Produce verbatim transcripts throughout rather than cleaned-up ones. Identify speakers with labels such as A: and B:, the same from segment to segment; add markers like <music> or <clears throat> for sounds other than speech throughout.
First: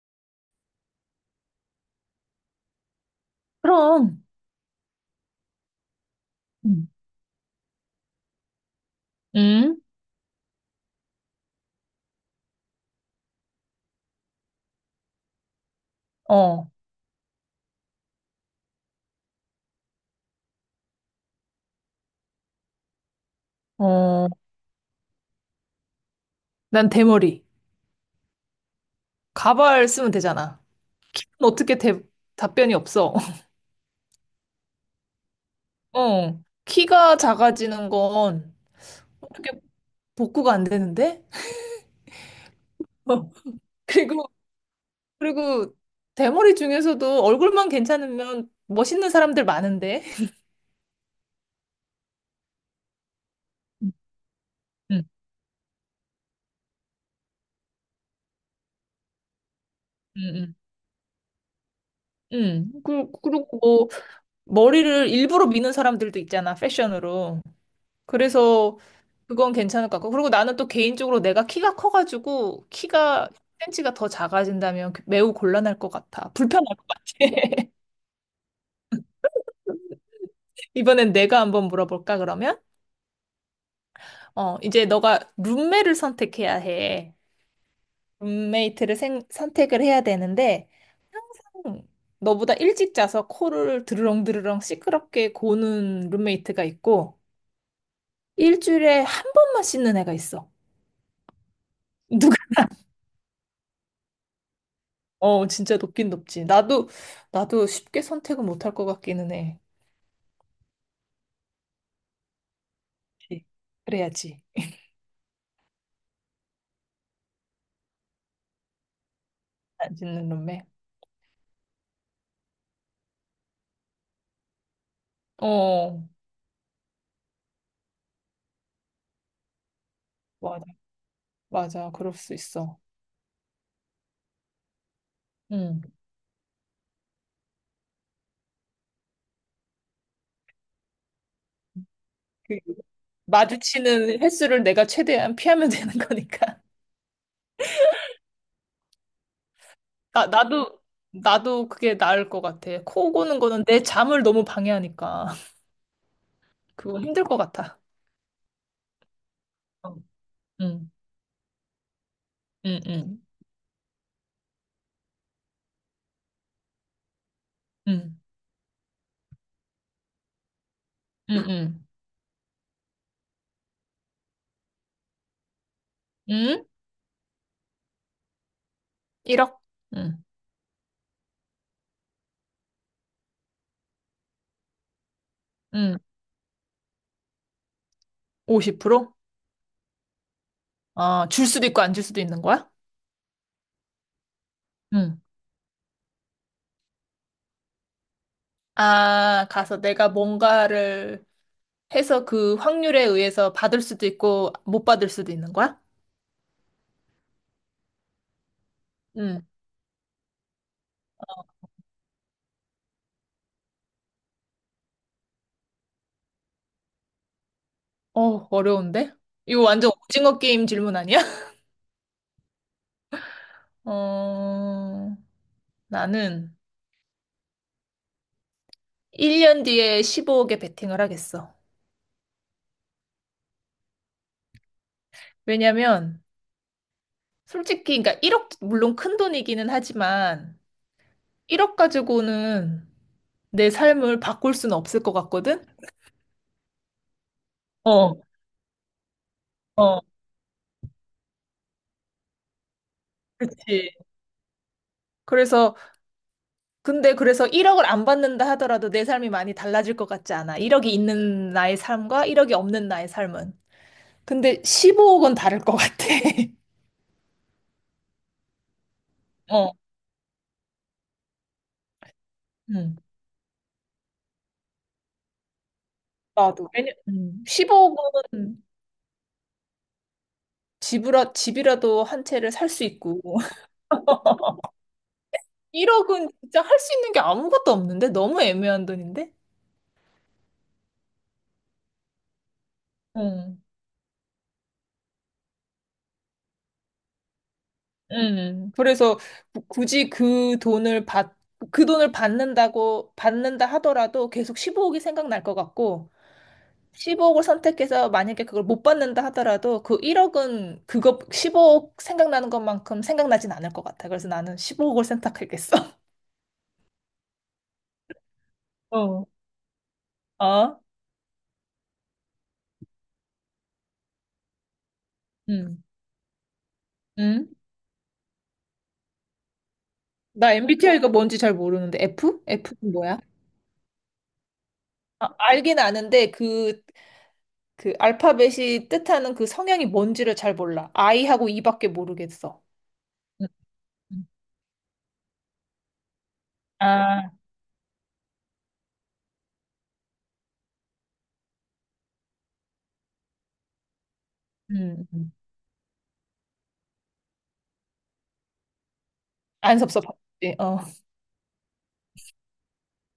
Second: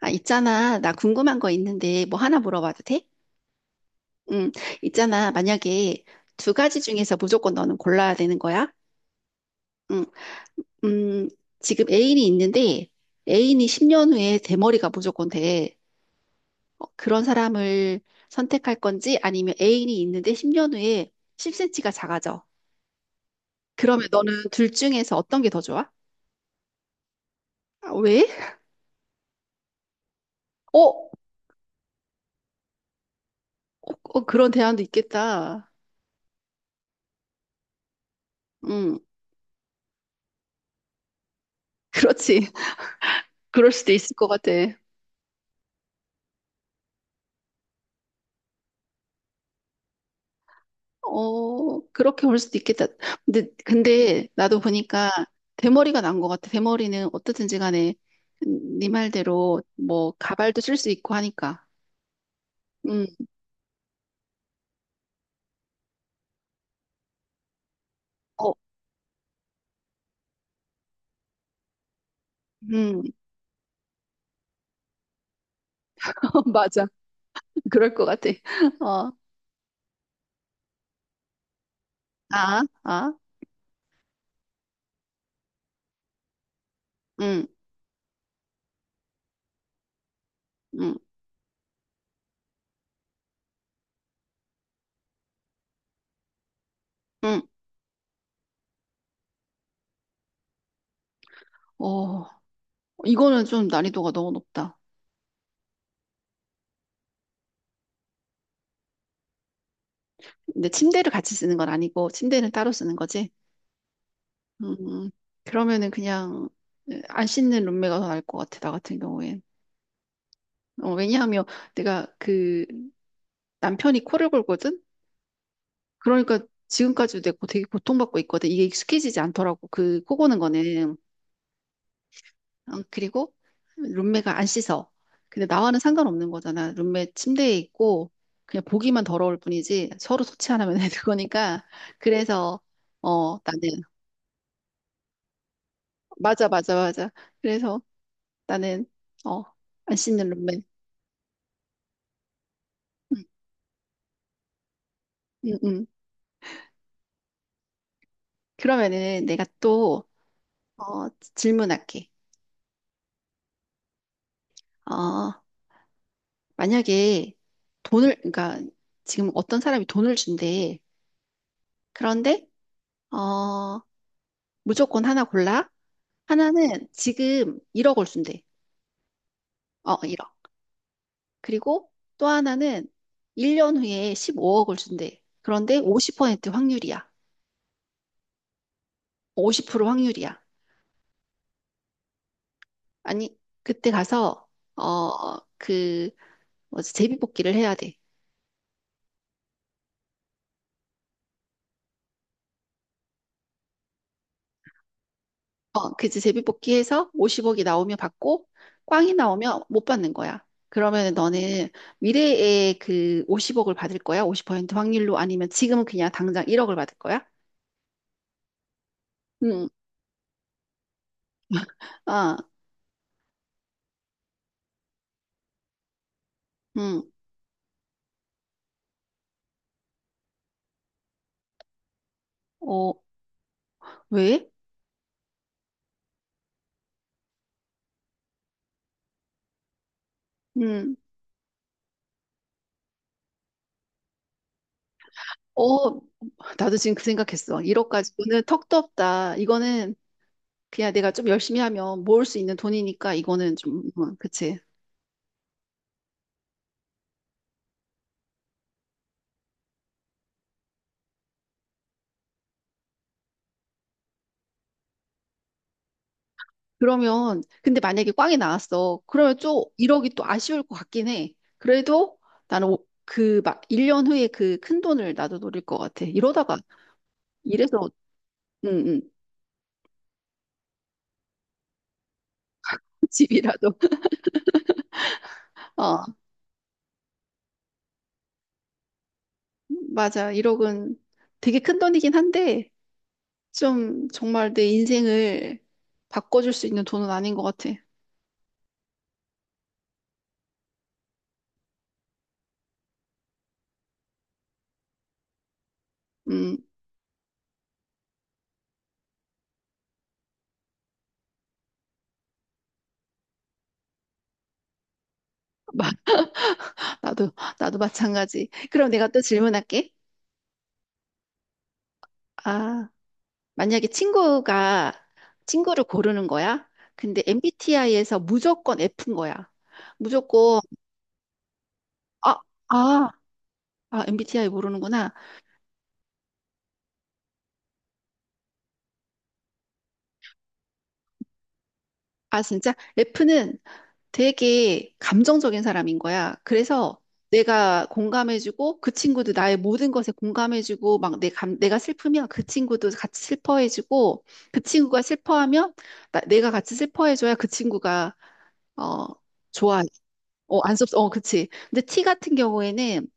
A: 아, 있잖아. 나 궁금한 거 있는데 뭐 하나 물어봐도 돼?
B: 그럼,
A: 응, 있잖아. 만약에 두 가지
B: 음,
A: 중에서 무조건 너는 골라야 되는 거야?
B: 응?
A: 응, 음, 지금 애인이 있는데 애인이 십 년 후에 대머리가 무조건 돼.
B: 어,
A: 어, 그런 사람을 선택할 건지 아니면 애인이 있는데 십 년 후에 십 센티미터가 작아져. 그러면
B: 어,
A: 너는 둘 중에서 어떤 게 더 좋아?
B: 난 대머리.
A: 아, 왜?
B: 가발 쓰면 되잖아.
A: 어, 어,
B: 어떻게 대, 답변이 없어. <laughs>
A: 어, 그런 대안도 있겠다.
B: 어, 키가 작아지는 건
A: 응,
B: 어떻게 복구가 안 되는데? <laughs>
A: 그렇지.
B: 어,
A: <laughs> 그럴 수도 있을
B: 그리고,
A: 것 같아.
B: 그리고 대머리 중에서도 얼굴만 괜찮으면 멋있는 사람들 많은데?
A: 어, 그렇게 볼 수도 있겠다. 근데, 근데 나도
B: 음,
A: 보니까 대머리가 난 것 같아. 대머리는 어떻든지 간에 네 말대로 뭐
B: 음,
A: 가발도 쓸 수 있고 하니까.
B: 응.
A: 음,
B: 그, 그리고 뭐, 머리를 일부러 미는 사람들도 있잖아, 패션으로.
A: 어,
B: 그래서 그건 괜찮을 것 같고. 그리고 나는 또 개인적으로 내가 키가 커가지고
A: 음,
B: 키가 센치가더 작아진다면 그 매우 곤란할 것 같아.
A: <laughs>
B: 불편할 것
A: 맞아.
B: 같아. <laughs>
A: 그럴 것 같아. 어,
B: 이번엔 내가 한번 물어볼까, 그러면?
A: 아, 아,
B: 어, 이제 너가 룸메를 선택해야 해.
A: 음,
B: 룸메이트를 생- 선택을 해야 되는데,
A: 음,
B: 음, 너보다 일찍 자서 코를 드르렁드르렁 시끄럽게 고는 룸메이트가 있고,
A: 음.
B: 일주일에 한 번만 씻는 애가 있어.
A: 어, 이거는 좀 난이도가 너무 높다.
B: 어, 진짜 높긴 높지. 나도, 나도 쉽게 선택은 못할 것 같기는 해.
A: 근데 침대를 같이 쓰는 건 아니고 침대는 따로 쓰는 거지.
B: 그치. 그래야지.
A: 음, 그러면은 그냥 안 씻는 룸메가 더 나을 것 같아. 나 같은 경우엔.
B: 안 짓는 놈매.
A: 어, 왜냐하면 내가 그 남편이 코를 골거든?
B: 어,
A: 그러니까 지금까지도 내가 되게 고통받고 있거든. 이게 익숙해지지 않더라고. 그 코 고는
B: 맞아.
A: 거는.
B: 맞아. 그럴 수 있어.
A: 어, 그리고 룸메가 안 씻어. 근데 나와는
B: 응.
A: 상관없는 거잖아. 룸메 침대에 있고 그냥 보기만 더러울 뿐이지 서로 소치 안 하면 되는 거니까.
B: 그,
A: 그래서 어, 나는
B: 마주치는 횟수를 내가 최대한 피하면 <laughs> 되는
A: 맞아,
B: 거니까.
A: 맞아, 맞아. 그래서 나는 어, 안
B: 나,
A: 씻는 룸메.
B: 나도, 나도 그게 나을 것 같아. 코
A: 응,
B: 고는 거는 내 잠을 너무 방해하니까. <laughs>
A: 응, 응.
B: 그거 힘들 것 같아.
A: 그러면은 내가
B: 어.
A: 또
B: 응,
A: 어, 질문할게.
B: 응, 응,
A: 어, 만약에 돈을,
B: 응,
A: 그러니까 지금 어떤 사람이 돈을 준대.
B: 응, 응.
A: 그런데, 어, 무조건 하나 골라.
B: 응?
A: 하나는 지금 일억을 준대.
B: 일억?
A: 어, 일
B: 응,
A: 억 그리고 또 하나는 일 년 후에 십오억을 준대. 그런데
B: 응.
A: 오십 퍼센트 확률이야.
B: 오십 퍼센트?
A: 오십 퍼센트 확률이야.
B: 아, 줄 수도 있고 안 줄 수도 있는 거야?
A: 아니, 그때 가서,
B: 응.
A: 어, 그, 뭐지, 제비뽑기를 해야 돼.
B: 아, 가서 내가 뭔가를 해서 그 확률에 의해서 받을 수도 있고 못 받을 수도 있는 거야?
A: 어, 그치. 제비뽑기 해서 오십억이 나오면 받고, 꽝이
B: 응.
A: 나오면 못 받는 거야. 그러면 너는 미래에 그 오십억을 받을 거야? 오십 퍼센트 확률로? 아니면 지금은 그냥 당장 일억을 받을 거야?
B: 어, 어려운데? 이거
A: 음,
B: 완전 오징어 게임 질문 아니야?
A: 아,
B: <laughs> 어, 나는
A: 음,
B: 일 년 뒤에 십오억에 베팅을 하겠어.
A: 어, 왜?
B: 왜냐면, 솔직히, 그러니까 일억, 물론 큰 돈이기는 하지만,
A: 음,
B: 일억 가지고는 내 삶을 바꿀 수는 없을 것 같거든?
A: 어, 나도 지금 그 생각했어. 일억
B: 어,
A: 가지고는 턱도 없다. 이거는
B: 어,
A: 그냥 내가 좀 열심히 하면 모을 수 있는 돈이니까 이거는 좀,
B: 그치.
A: 음, 그치.
B: 그래서 근데 그래서 일억을 안 받는다 하더라도 내 삶이 많이 달라질 것 같지 않아. 일억이 있는 나의 삶과 일억이 없는 나의 삶은. 근데 십오억은 다를 것 같아. <laughs>
A: 그러면, 근데 만약에 꽝이 나왔어. 그러면 좀
B: 어.
A: 일억이 또 아쉬울 것 같긴 해. 그래도 나는 오-
B: 음.
A: 그 막, 일 년 후에 그 큰 돈을 나도 노릴 것 같아. 이러다가,
B: 나도. 왜냐, 음.
A: 이래서,
B: 십오억은
A: 응, 응,
B: 집이라, 집이라도 한 채를 살 수
A: <laughs>
B: 있고.
A: 집이라도.
B: <laughs>
A: 어,
B: 일억은 진짜 할 수 있는 게 아무것도 없는데? 너무 애매한 돈인데?
A: 맞아. 일억은 되게 큰 돈이긴 한데,
B: 응.
A: 좀 정말 내 인생을 바꿔줄 수 있는 돈은 아닌 것 같아.
B: 응. 그래서 구- 굳이 그 돈을 받, 그 돈을 받는다고, 받는다 하더라도 계속 십오억이 생각날 것 같고,
A: 음,
B: 십오억을 선택해서 만약에 그걸 못 받는다 하더라도 그 일억은 그거 십오억 생각나는 것만큼 생각나진 않을 것 같아. 그래서 나는 십오억을 선택하겠어.
A: <laughs> 마-
B: <laughs>
A: 나도, 나도 마찬가지. 그럼 내가 또
B: 어.
A: 질문할게.
B: 어?
A: 아. 만약에 친구가 친구를
B: 음.
A: 고르는 거야? 근데
B: 음.
A: 엠비티아이에서 무조건 F인 거야.
B: 나
A: 무조건
B: 엠비티아이가 뭔지 잘 모르는데
A: 아,
B: F? F는
A: 아,
B: 뭐야?
A: 아, 엠비티아이 모르는구나.
B: 아, 알긴 아는데 그, 그 알파벳이 뜻하는 그 성향이 뭔지를 잘 몰라. I하고 E밖에
A: 아,
B: 모르겠어.
A: 진짜
B: 음,
A: F는
B: 음.
A: 되게 감정적인 사람인 거야. 그래서
B: 아,
A: 내가 공감해주고 그 친구도 나의 모든 것에 공감해주고 막 내 감, 내가 슬프면 그 친구도 같이 슬퍼해주고 그 친구가
B: 음, 음.
A: 슬퍼하면 나- 내가 같이 슬퍼해줘야 그 친구가 어
B: 안
A: 좋아.
B: 섭섭하지.
A: 어, 안
B: 어.
A: 섭, 어, 그치. 근데 T 같은 경우에는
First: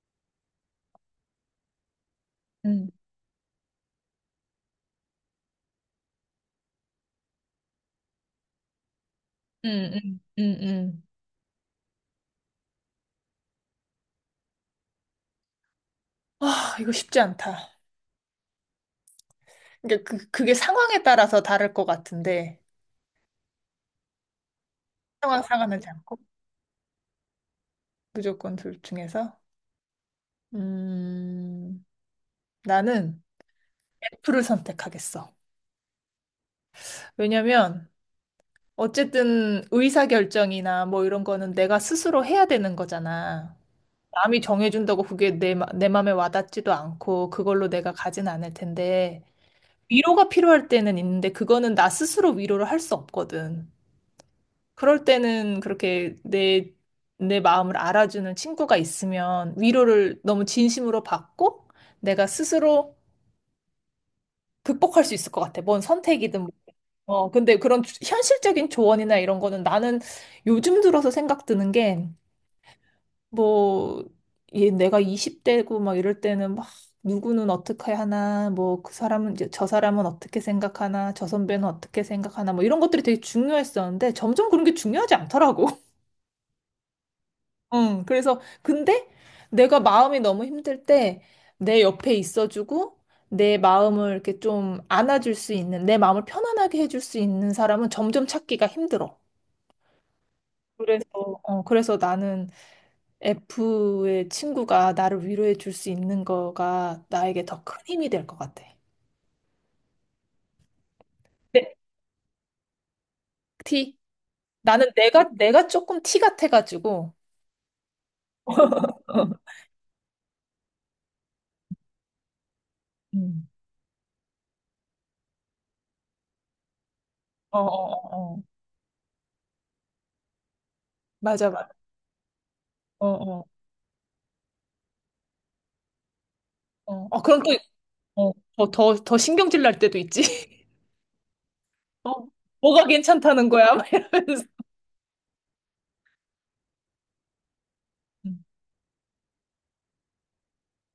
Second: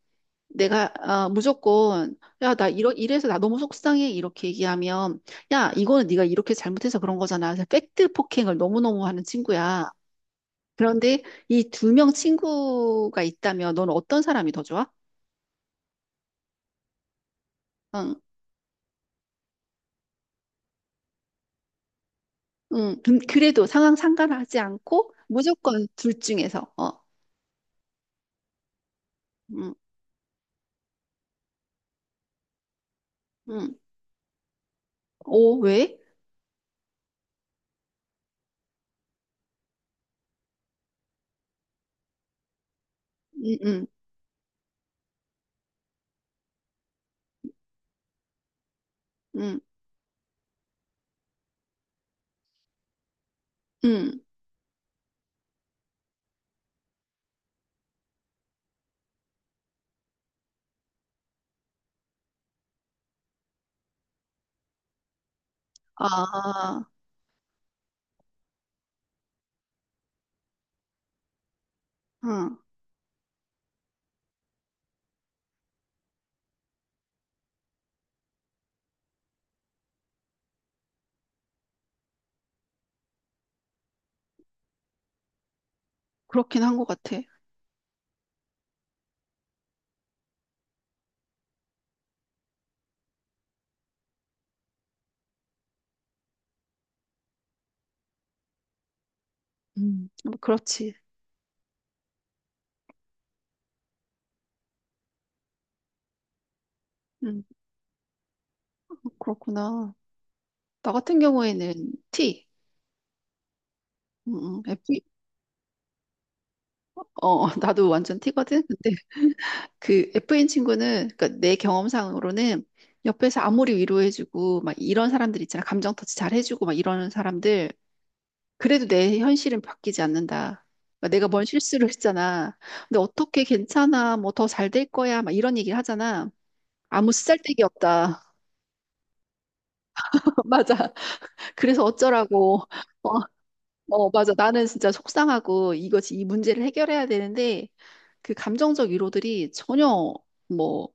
A: 내가 아, 무조건 야, 나
B: 음,
A: 이러 이래서 나 너무 속상해 이렇게 얘기하면 야, 이거는 네가 이렇게 잘못해서 그런 거잖아. 그래서 팩트 폭행을 너무너무 하는 친구야.
B: 음, 음, 음, 음.
A: 그런데 이 두 명 친구가 있다면 넌 어떤 사람이 더 좋아?
B: 아, 이거 쉽지 않다.
A: 응.
B: 그러니까 그, 그게 상황에 따라서 다를 것 같은데,
A: 응. 근- 그래도 상황 상관하지 않고
B: 상황
A: 무조건
B: 상하지 않고,
A: 둘 중에서 어.
B: 무조건 둘 중에서.
A: 응.
B: 음, 나는
A: 응.
B: F를 선택하겠어.
A: 오, 왜?
B: 왜냐면, 어쨌든 의사결정이나 뭐 이런 거는 내가 스스로 해야 되는 거잖아.
A: 응, 응.
B: 남이 정해준다고 그게 내, 마- 내 마음에 와닿지도 않고, 그걸로 내가 가진 않을 텐데,
A: 응.
B: 위로가 필요할 때는 있는데, 그거는 나 스스로 위로를 할 수 없거든.
A: 응.
B: 그럴 때는 그렇게 내, 내 마음을 알아주는 친구가 있으면 위로를 너무 진심으로 받고 내가 스스로 극복할 수 있을 것 같아. 뭔 선택이든. 뭐.
A: 아.
B: 어, 근데 그런 주- 현실적인 조언이나 이런 거는 나는 요즘 들어서 생각 드는 게
A: 응.
B: 뭐, 얘 내가 이십 대고 막 이럴 때는 막 누구는 어떻게 하나, 뭐 그 사람은 이제 저 사람은 어떻게 생각하나, 저 선배는 어떻게 생각하나, 뭐 이런 것들이 되게 중요했었는데 점점 그런 게 중요하지 않더라고.
A: 그렇긴 한 것 같아.
B: 응, 그래서, 근데 내가 마음이 너무 힘들 때 내 옆에 있어주고 내 마음을 이렇게 좀 안아줄 수 있는, 내 마음을 편안하게 해줄 수 있는 사람은 점점 찾기가 힘들어.
A: 음, 뭐 그렇지.
B: 그래서, 어, 그래서 나는 F의 친구가 나를 위로해 줄 수 있는 거가
A: 음,
B: 나에게 더 큰 힘이 될 것 같아.
A: 뭐 그렇구나. 나 같은
B: 네,
A: 경우에는 T.
B: T.
A: 음, 음, F.
B: 나는 내가, 내가 조금 T 같아가지고.
A: 어, <laughs> 나도 완전 T거든. 근데
B: 어,
A: 그 F인 친구는 그러니까 내 경험상으로는 옆에서
B: 음.
A: 아무리 위로해주고 막 이런 사람들 있잖아. 감정 터치 잘 해주고 막 이러는
B: 어, 어,
A: 사람들.
B: 어. 어.
A: 그래도 내 현실은 바뀌지 않는다. 그러니까 내가 뭔
B: 맞아, 맞아.
A: 실수를 했잖아. 근데
B: 어,
A: 어떻게
B: 어,
A: 괜찮아? 뭐 더 잘 될 거야? 막 이런 얘기를 하잖아.
B: 어.
A: 아무
B: 어, 그럼 또,
A: 쓰잘데기 없다.
B: 어, 더, 더, 더 신경질 날 때도 있지.
A: <laughs> 맞아. 그래서
B: 어,
A: 어쩌라고.
B: 뭐가
A: 어.
B: 괜찮다는 거야? 막
A: 어, 맞아.
B: 이러면서.
A: 나는 진짜 속상하고 이것이 이 문제를 해결해야 되는데 그
B: 음,
A: 감정적 위로들이 전혀 뭐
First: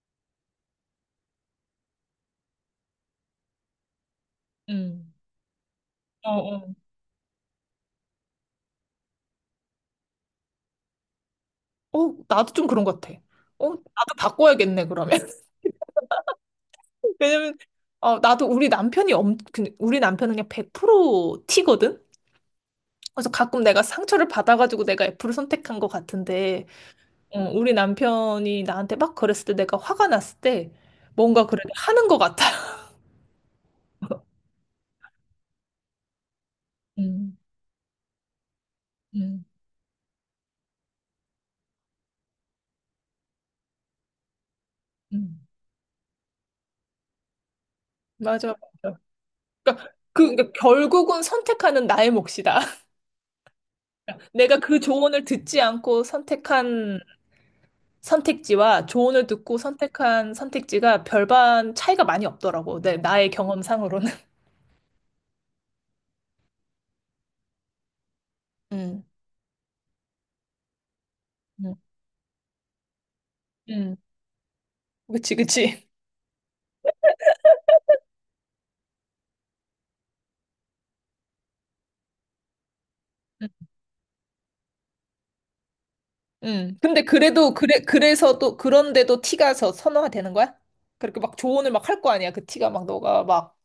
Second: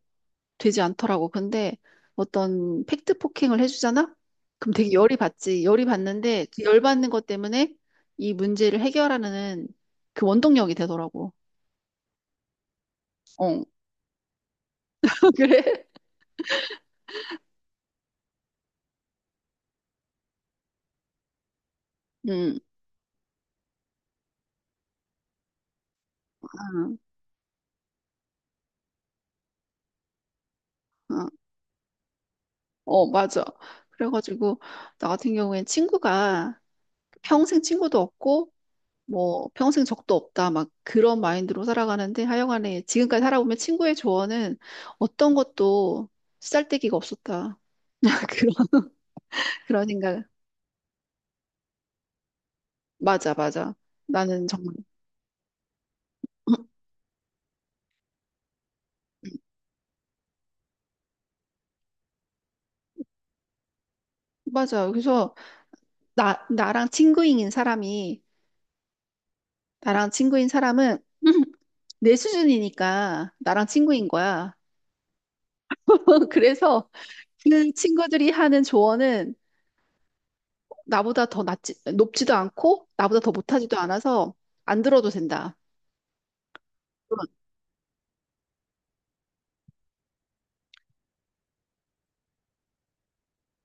A: 되지 않더라고. 근데 어떤 팩트 폭행을 해주잖아? 그럼 되게
B: 음.
A: 열이 받지. 열이
B: 어,
A: 받는데 그
B: 어.
A: 열 받는 것 때문에 이 문제를 해결하는 그 원동력이 되더라고.
B: 어, 나도 좀 그런 것 같아.
A: 어,
B: 어, 나도 바꿔야겠네, 그러면.
A: <laughs>
B: <laughs>
A: 그래?
B: 왜냐면, 어, 나도 우리 남편이 엄, 그- 우리 남편은 그냥 백 퍼센트 티거든.
A: 응,
B: 그래서 가끔 내가 상처를 받아가지고 내가 F를 선택한 것 같은데,
A: 응,
B: 어, 우리 남편이 나한테 막 그랬을 때 내가 화가 났을 때
A: 응.
B: 뭔가 그래도 하는 것 같아. <laughs>
A: 어, 맞아. 그래가지고 나 같은 경우엔 친구가
B: 음,
A: 평생 친구도 없고
B: 음,
A: 뭐 평생 적도 없다 막 그런 마인드로 살아가는데 하여간에 지금까지 살아보면 친구의 조언은 어떤
B: 음.
A: 것도 쓰잘데기가 없었다. <laughs> 그런
B: 맞아, 맞아. 그러니까,
A: 그런 생각.
B: 그, 그러니까 결국은 선택하는 나의 몫이다.
A: 맞아, 맞아. 나는
B: 내가
A: 정말
B: 그 조언을 듣지 않고
A: <clears throat>
B: 선택한 선택지와 조언을
A: <laughs>
B: 듣고 선택한 선택지가 별반 차이가 많이 없더라고. 내, 나의 경험상으로는.
A: 맞아. 그래서 나 나랑 친구인 사람이
B: 음,
A: 나랑 친구인 사람은 <clears throat> <laughs>
B: 음,
A: 내 수준이니까 나랑
B: 음.
A: 친구인 거야.
B: 그치, 그치.
A: <laughs> 그래서 그 친구들이 하는 조언은 나보다 더 낮지, 높지도 않고 나보다 더
B: 음.
A: 못하지도 않아서 안 들어도 된다.
B: 음. 근데 그래도, 그래, 그래서 또, 그런데도 티가 서 선호가 되는 거야? 그렇게 막 조언을 막 할 거 아니야. 그 티가 막 너가 막,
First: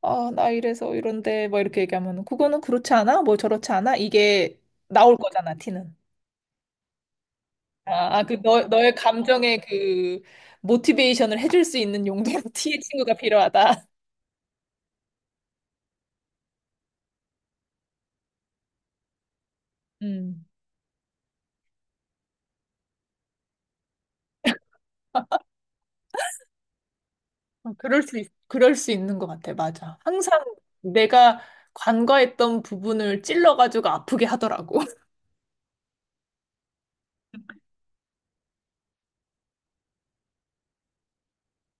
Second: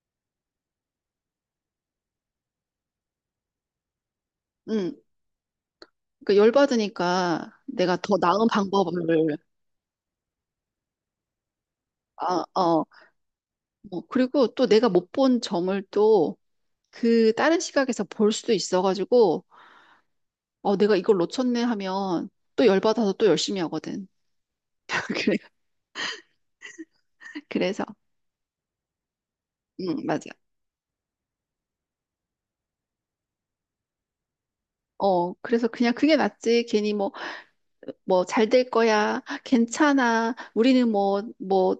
B: 아, 나 이래서 이런데, 막 이렇게 얘기하면, 그거는 그렇지 않아? 뭐 저렇지 않아? 이게
A: 응,
B: 나올 거잖아, 티는.
A: 그 열받으니까 내가 더
B: 아, 아, 그
A: 나은
B: 너, 너의
A: 방법을,
B: 감정의 그 모티베이션을 해줄 수 있는 용도로
A: 아,
B: <laughs> T의
A: 어,
B: 친구가 필요하다.
A: 뭐, 그리고 또 내가 못 본 점을 또 그 다른 시각에서 볼 수도 있어가지고,
B: 음.
A: 어, 내가 이걸 놓쳤네 하면 또 열받아서 또 열심히 하거든. <laughs> 그래,
B: 어,
A: 그래서,
B: 그럴 수, 있, 그럴 수 있는 것 같아. 맞아.
A: 응, 맞아.
B: 항상 내가 간과했던 부분을 찔러가지고 아프게 하더라고. <laughs>
A: 어, 그래서 그냥 그게 낫지. 괜히 뭐, 뭐, 잘 될 거야. 괜찮아. 우리는 뭐, 뭐,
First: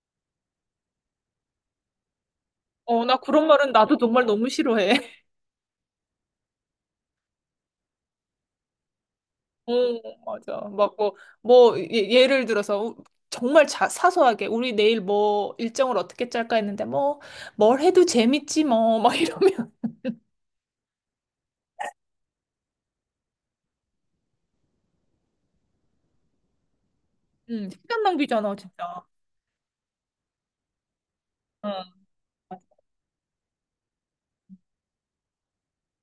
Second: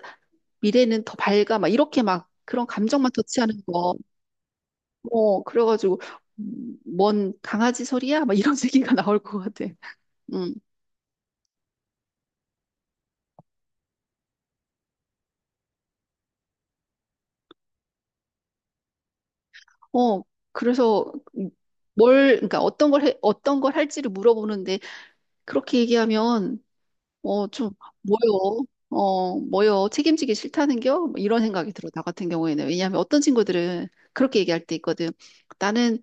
A: 미래는 더 밝아. 막 이렇게 막 그런
B: 어,
A: 감정만
B: 나 그런
A: 터치하는
B: 말은
A: 거.
B: 나도 정말 너무 싫어해.
A: 어, 그래가지고, 음, 뭔 강아지 소리야? 막 이런 <laughs> 얘기가 나올 것 같아.
B: <laughs> 어,
A: 음,
B: 맞아. 막 뭐, 뭐, 예- 예를 들어서 정말 자, 사소하게 우리 내일 뭐 일정을 어떻게 짤까 했는데 뭐, 뭘 해도 재밌지 뭐, 막 이러면.
A: 어, 그래서 뭘, 그러니까 어떤 걸 해, 어떤 걸 할지를 물어보는데, 그렇게 얘기하면, 어,
B: <laughs> 음,
A: 좀,
B: 시간 낭비잖아,
A: 뭐요?
B: 진짜.
A: 어, 뭐요? 책임지기 싫다는겨? 뭐 이런 생각이
B: 어.
A: 들어, 나 같은 경우에는. 왜냐하면 어떤 친구들은 그렇게 얘기할 때 있거든. 나는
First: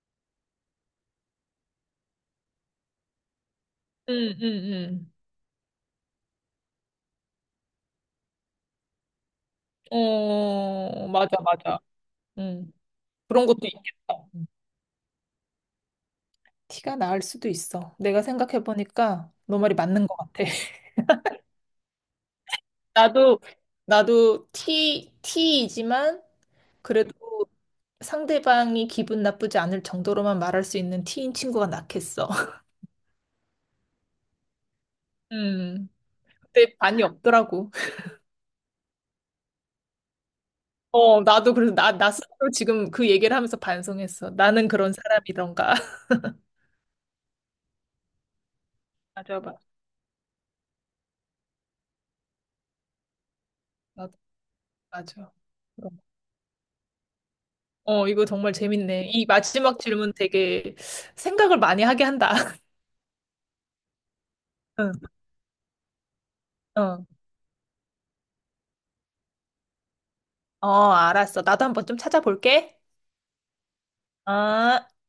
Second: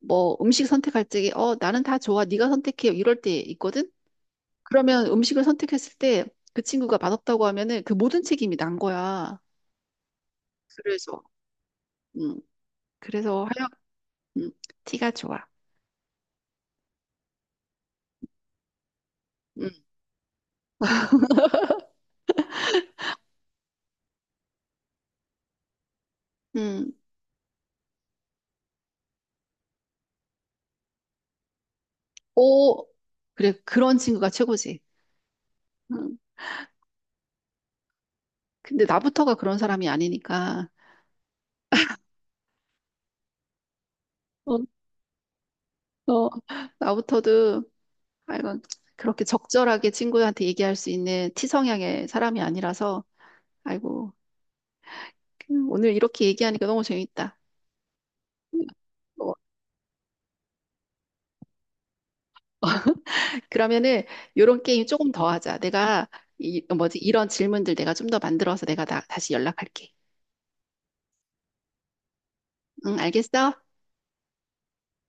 A: 뭐 음식 선택할 적에, 어, 나는 다 좋아. 네가 선택해. 이럴 때 있거든?
B: 응,
A: 그러면
B: 응,
A: 음식을 선택했을 때, 그 친구가 맛없다고 하면은 그 모든 책임이 난 거야.
B: 응. 어,
A: 그래서,
B: 맞아, 맞아.
A: 음,
B: 응.
A: 그래서
B: 그런 것도
A: 하여,
B: 있겠다.
A: 음, 티가 좋아.
B: 티가 나을 수도 있어. 내가 생각해보니까 너
A: 음,
B: 말이 맞는 것 같아. <laughs> 나도, 나도 티, 티이지만
A: 음,
B: 그래도 상대방이 기분 나쁘지 않을 정도로만 말할 수 있는 티인 친구가 낫겠어. <laughs>
A: 오, 그래, 그런 친구가 최고지.
B: 음.
A: 음,
B: 근데 반이 없더라고.
A: 근데 나부터가 그런 사람이 아니니까,
B: 어, 나도 그래서 나, 나 스스로 지금 그 얘기를 하면서 반성했어.
A: 어,
B: 나는 그런 사람이던가. <laughs>
A: 어, 나부터도, 아이고, 그렇게
B: 맞아, 맞아.
A: 적절하게 친구한테 얘기할 수 있는 티 성향의 사람이 아니라서, 아이고,
B: 나도, 맞아.
A: 음, 오늘 이렇게 얘기하니까 너무 재밌다.
B: 어, 이거 정말
A: 음,
B: 재밌네. 이
A: 어,
B: 마지막 질문 되게 생각을 많이 하게 한다. <laughs>
A: 그러면은, 요런 게임
B: 응,
A: 조금 더 하자. 내가, 이, 뭐지,
B: 응.
A: 이런 질문들 내가 좀 더 만들어서 내가 나, 다시 연락할게.
B: 어, 알았어. 나도 한번 좀 찾아볼게.
A: 응, 알겠어?
B: 어.